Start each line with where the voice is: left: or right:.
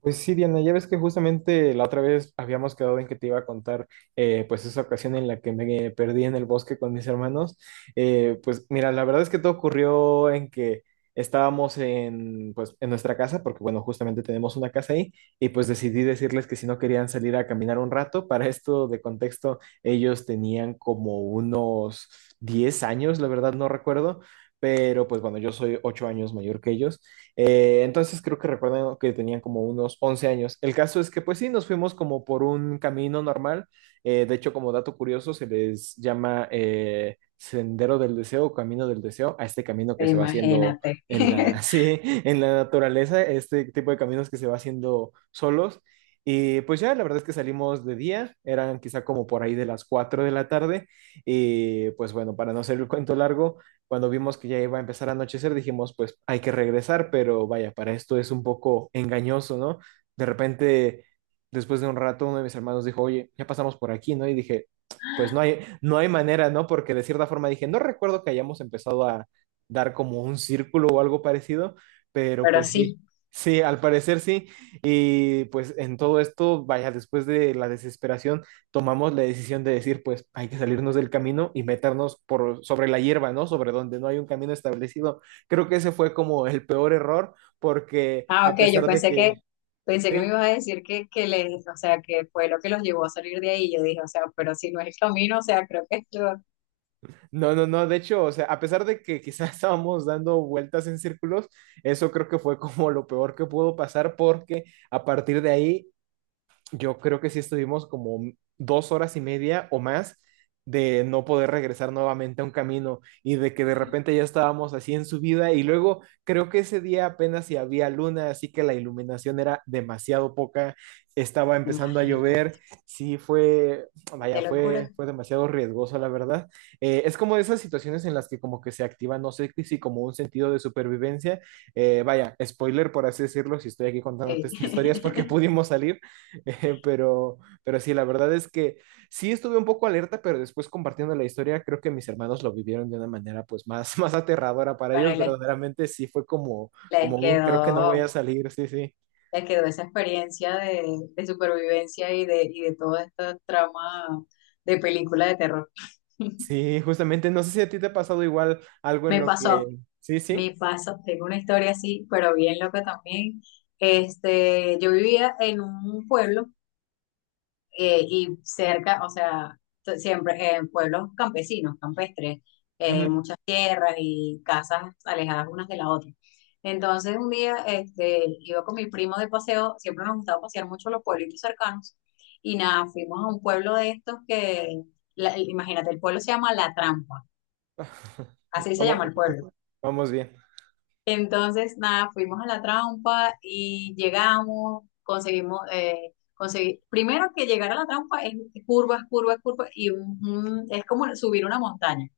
right: Pues sí, Diana, ya ves que justamente la otra vez habíamos quedado en que te iba a contar, pues esa ocasión en la que me perdí en el bosque con mis hermanos. Pues mira, la verdad es que todo ocurrió en que estábamos en, pues, en nuestra casa, porque bueno, justamente tenemos una casa ahí, y pues decidí decirles que si no querían salir a caminar un rato. Para esto de contexto, ellos tenían como unos 10 años, la verdad no recuerdo, pero pues bueno, yo soy 8 años mayor que ellos. Entonces creo que recuerdan que tenían como unos 11 años. El caso es que pues sí, nos fuimos como por un camino normal. De hecho, como dato curioso, se les llama Sendero del Deseo o Camino del Deseo a este camino que se va haciendo
left: Imagínate.
right: en la, sí, en la naturaleza, este tipo de caminos que se va haciendo solos. Y pues ya, la verdad es que salimos de día, eran quizá como por ahí de las 4 de la tarde. Y pues bueno, para no hacer el cuento largo, cuando vimos que ya iba a empezar a anochecer, dijimos, pues hay que regresar, pero vaya, para esto es un poco engañoso, ¿no? De repente, después de un rato, uno de mis hermanos dijo, oye, ya pasamos por aquí, ¿no? Y dije, pues no hay manera, ¿no? Porque de cierta forma dije, no recuerdo que hayamos empezado a dar como un círculo o algo parecido, pero
left: Pero
right: pues sí.
left: sí.
right: Sí, al parecer sí. Y pues en todo esto, vaya, después de la desesperación, tomamos la decisión de decir, pues hay que salirnos del camino y meternos por sobre la hierba, ¿no? Sobre donde no hay un camino establecido. Creo que ese fue como el peor error porque
left: Ah,
right: a
left: ok, yo
right: pesar de
left: pensé
right: que,
left: pensé que me
right: sí,
left: ibas a decir que les, o sea, que fue lo que los llevó a salir de ahí. Yo dije, o sea, pero si no es el camino, o sea, creo que esto.
right: no, no, no, de hecho, o sea, a pesar de que quizás estábamos dando vueltas en círculos, eso creo que fue como lo peor que pudo pasar porque a partir de ahí yo creo que sí estuvimos como 2 horas y media o más de no poder regresar nuevamente a un camino. Y de que de repente ya estábamos así en subida y luego creo que ese día apenas si había luna, así que la iluminación era demasiado poca, estaba empezando a
left: Imagínate.
right: llover, sí fue, vaya,
left: Qué
right: fue,
left: locura.
right: fue demasiado riesgoso la verdad. Es como de esas situaciones en las que como que se activa, no sé si como un sentido de supervivencia, vaya, spoiler por así decirlo, si estoy aquí contándote
left: Sí.
right: estas historias porque pudimos salir. Pero, pero sí, la verdad es que sí estuve un poco alerta, pero después compartiendo la historia, creo que mis hermanos lo vivieron de una manera pues más, más aterradora. Para
left: Bueno,
right: ellos verdaderamente sí fue como,
left: les
right: como un creo que no voy a
left: quedó,
right: salir, sí, sí.
left: les quedó esa experiencia de supervivencia y de todo este trama de película de terror.
right: Sí, justamente, no sé si a ti te ha pasado igual algo en
left: Me
right: lo que...
left: pasó,
right: Sí, sí.
left: Mi paso, tengo una historia así, pero bien loca también. Este, yo vivía en un pueblo y cerca, o sea, siempre en pueblos campesinos, campestres,
right: Ujú.
left: muchas tierras y casas alejadas unas de la otra. Entonces un día este, iba con mi primo de paseo, siempre nos gustaba pasear mucho los pueblitos cercanos y nada, fuimos a un pueblo de estos que, imagínate, el pueblo se llama La Trampa, así se
right: Vamos,
left: llama el pueblo.
right: vamos bien.
left: Entonces, nada, fuimos a La Trampa y llegamos, conseguimos, conseguir, primero que llegar a La Trampa es curvas, curvas, curvas, y es como subir una montaña.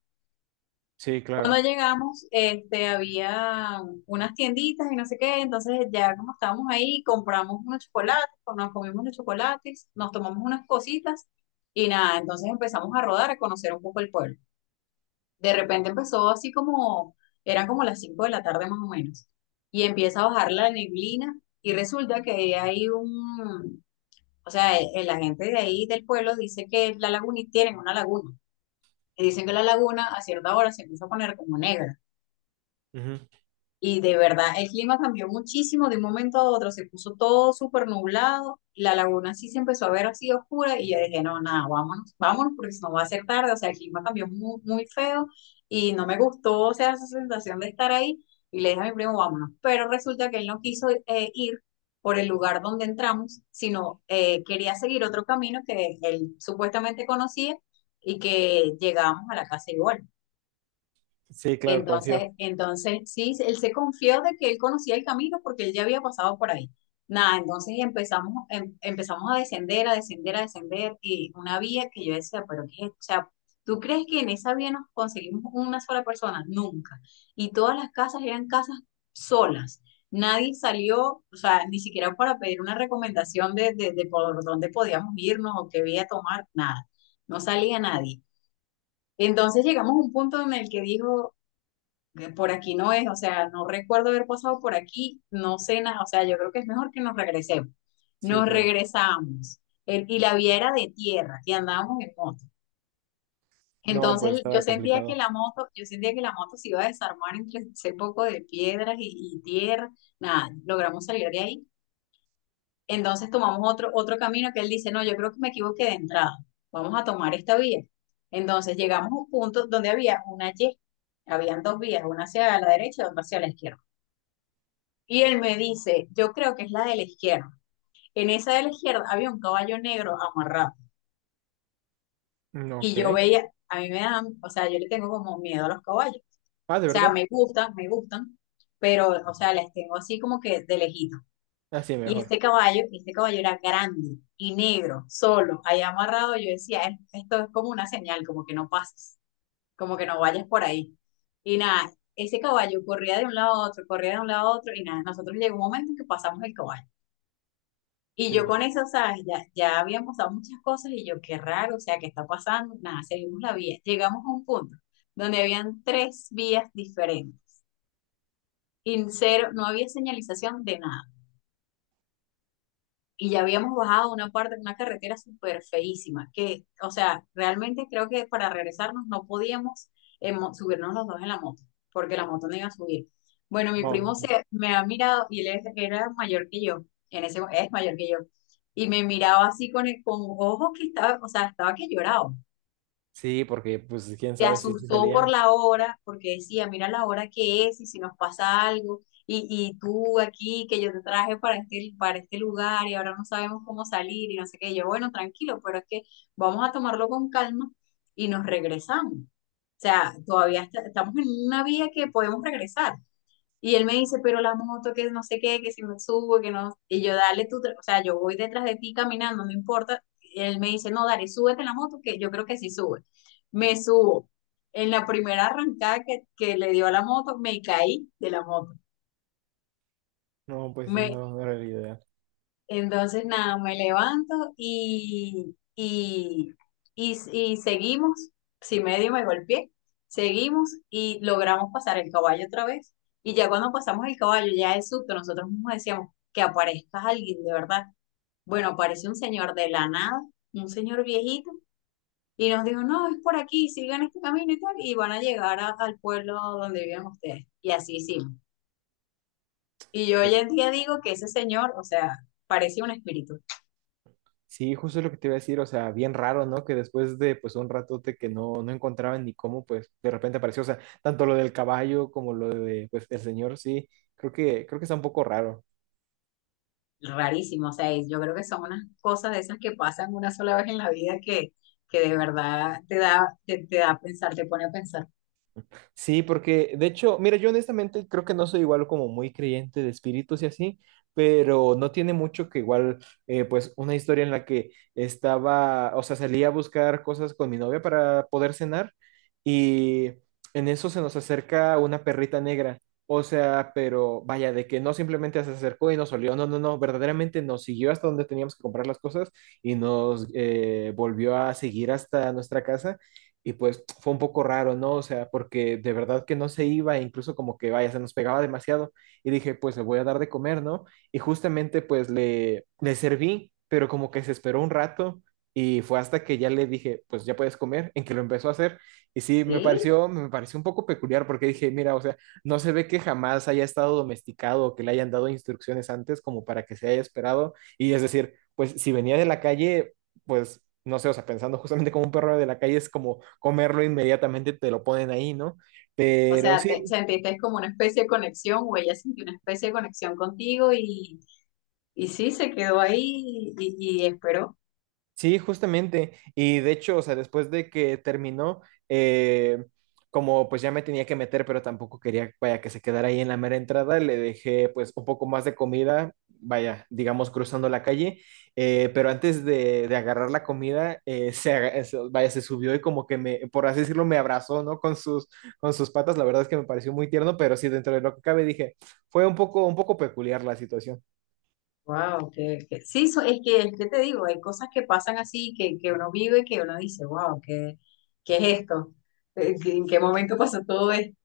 right: Sí,
left: Cuando
right: claro.
left: llegamos, este, había unas tienditas y no sé qué, entonces ya como estábamos ahí, compramos unos chocolates, nos comimos unos chocolates, nos tomamos unas cositas y nada, entonces empezamos a rodar, a conocer un poco el pueblo. De repente empezó así como, eran como las 5 de la tarde más o menos, y empieza a bajar la neblina y resulta que hay un, o sea, la gente de ahí del pueblo dice que la laguna, tienen una laguna, y dicen que la laguna a cierta hora se empieza a poner como negra.
right: Ujú.
left: Y de verdad, el clima cambió muchísimo de un momento a otro, se puso todo súper nublado, la laguna sí se empezó a ver así oscura y yo dije, no, nada, vámonos, vámonos porque si no va a ser tarde, o sea, el clima cambió muy, muy feo y no me gustó, o sea, esa sensación de estar ahí y le dije a mi primo, vámonos, pero resulta que él no quiso ir por el lugar donde entramos, sino quería seguir otro camino que él supuestamente conocía y que llegábamos a la casa igual.
right: Sí, claro, confío.
left: Entonces sí, él se confió de que él conocía el camino porque él ya había pasado por ahí. Nada, entonces empezamos, empezamos a descender, a descender, a descender, y una vía que yo decía, pero qué, ¿es esto? O sea, ¿tú crees que en esa vía nos conseguimos una sola persona? Nunca. Y todas las casas eran casas solas. Nadie salió, o sea, ni siquiera para pedir una recomendación de por dónde podíamos irnos o qué vía tomar, nada. No salía nadie. Entonces llegamos a un punto en el que dijo, que por aquí no es, o sea, no recuerdo haber pasado por aquí, no sé nada, o sea, yo creo que es mejor que nos regresemos.
right: Sí,
left: Nos
right: claro.
left: regresamos y la vía era de tierra y andábamos en moto.
right: No, pues
left: Entonces
right: estaba complicado.
left: yo sentía que la moto se iba a desarmar entre ese poco de piedras y tierra, nada, logramos salir de ahí. Entonces tomamos otro camino que él dice, no, yo creo que me equivoqué de entrada, vamos a tomar esta vía. Entonces llegamos a un punto donde había una Y, habían dos vías, una hacia la derecha y otra hacia la izquierda. Y él me dice, yo creo que es la de la izquierda. En esa de la izquierda había un caballo negro amarrado.
right: Mm,
left: Y yo
right: ok.
left: veía, a mí me dan, o sea, yo le tengo como miedo a los caballos.
right: Ah, ¿de
left: O sea,
right: verdad?
left: me gustan, pero, o sea, les tengo así como que de lejito.
right: Así
left: Y
right: mejor.
left: este caballo era grande y negro, solo, ahí amarrado. Yo decía, esto es como una señal, como que no pases, como que no vayas por ahí." Y nada, ese caballo corría de un lado a otro, corría de un lado a otro, y nada, nosotros llegó un momento en que pasamos el caballo. Y
right: Sí,
left: yo
right: sí.
left: con eso, ¿sabes? Ya, ya habíamos dado muchas cosas y yo, qué raro, o sea, ¿qué está pasando? Nada, seguimos la vía. Llegamos a un punto donde habían tres vías diferentes y cero, no había señalización de nada. Y ya habíamos bajado una parte de una carretera súper feísima, que, o sea, realmente creo que para regresarnos no podíamos subirnos los dos en la moto, porque la moto no iba a subir. Bueno, mi
right: No.
left: primo se me ha mirado y él era mayor que yo, en ese es mayor que yo, y me miraba así con, con ojos que estaba, o sea, estaba que lloraba,
right: Sí, porque pues quién
left: se
right: sabe si sí
left: asustó por
right: salían.
left: la hora, porque decía, mira la hora que es y si nos pasa algo, y tú aquí, que yo te traje para este lugar y ahora no sabemos cómo salir y no sé qué. Y yo, bueno, tranquilo, pero es que vamos a tomarlo con calma y nos regresamos. O sea, todavía estamos en una vía que podemos regresar. Y él me dice, pero la moto, que no sé qué, que si me subo, que no. Y yo, dale tú, o sea, yo voy detrás de ti caminando, no importa. Y él me dice, no, dale, súbete en la moto, que yo creo que sí sube. Me subo. En la primera arrancada que le dio a la moto, me caí de la moto.
right: No, pues sí,
left: Me,
right: no, no era la idea.
left: Entonces, nada, me levanto y seguimos. Si medio me golpeé, seguimos y logramos pasar el caballo otra vez. Y ya cuando pasamos el caballo, ya es susto, nosotros mismos decíamos que aparezca alguien de verdad. Bueno, aparece un señor de la nada, un señor viejito, y nos dijo, no, es por aquí, sigan este camino y tal, y van a llegar al pueblo donde viven ustedes. Y así hicimos. Y yo
right: Pues,
left: hoy en día digo que ese señor, o sea, parecía un espíritu.
right: sí, justo lo que te iba a decir, o sea, bien raro, ¿no? Que después de pues un ratote que no, no encontraban ni cómo, pues de repente apareció, o sea, tanto lo del caballo como lo de pues el señor, sí, creo que está un poco raro.
left: Rarísimo. O sea, yo creo que son unas cosas de esas que pasan una sola vez en la vida que de verdad te da, te da a pensar, te pone a pensar.
right: Sí, porque de hecho, mira, yo honestamente creo que no soy igual como muy creyente de espíritus y así, pero no tiene mucho que igual, pues una historia en la que estaba, o sea, salía a buscar cosas con mi novia para poder cenar y en eso se nos acerca una perrita negra, o sea, pero vaya, de que no simplemente se acercó y nos olió, no, no, no, verdaderamente nos siguió hasta donde teníamos que comprar las cosas y nos volvió a seguir hasta nuestra casa. Y pues fue un poco raro, ¿no? O sea, porque de verdad que no se iba, e incluso como que vaya, se nos pegaba demasiado. Y dije, pues le voy a dar de comer, ¿no? Y justamente pues le serví, pero como que se esperó un rato y fue hasta que ya le dije, pues ya puedes comer, en que lo empezó a hacer. Y sí,
left: Sí,
right: me pareció un poco peculiar porque dije, mira, o sea, no se ve que jamás haya estado domesticado o que le hayan dado instrucciones antes como para que se haya esperado. Y es decir, pues si venía de la calle, pues, no sé, o sea, pensando justamente como un perro de la calle es como comerlo inmediatamente, te lo ponen ahí, ¿no?
left: o
right: Pero
left: sea,
right: sí.
left: sentiste como una especie de conexión o ella sintió una especie de conexión contigo y sí, se quedó ahí y esperó.
right: Sí, justamente. Y de hecho, o sea, después de que terminó, eh, como pues ya me tenía que meter, pero tampoco quería, vaya, que se quedara ahí en la mera entrada, le dejé pues un poco más de comida, vaya, digamos, cruzando la calle. Pero antes de agarrar la comida, vaya, se subió y como que me, por así decirlo, me abrazó, ¿no? Con sus patas. La verdad es que me pareció muy tierno, pero sí, dentro de lo que cabe, dije, fue un poco peculiar la situación.
left: Wow, sí, es que te digo, hay cosas que pasan así, que uno vive, que uno dice, wow, ¿qué, qué es esto? ¿En qué momento pasó todo esto?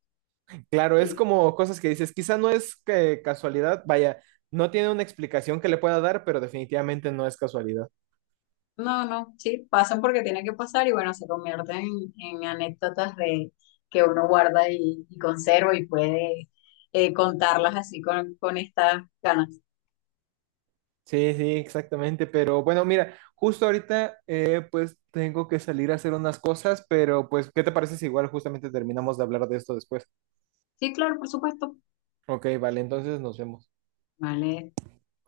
right: Claro, es como cosas que dices, quizá no es que casualidad, vaya, no tiene una explicación que le pueda dar, pero definitivamente no es casualidad.
left: No, no, sí, pasan porque tienen que pasar y bueno, se convierten en anécdotas de que uno guarda y conserva y puede contarlas así con estas ganas.
right: Sí, sí, exactamente, pero bueno, mira, justo ahorita pues tengo que salir a hacer unas cosas, pero pues, ¿qué te parece si igual justamente terminamos de hablar de esto después?
left: Sí, claro, por supuesto.
right: Ok, vale, entonces nos vemos.
left: Vale,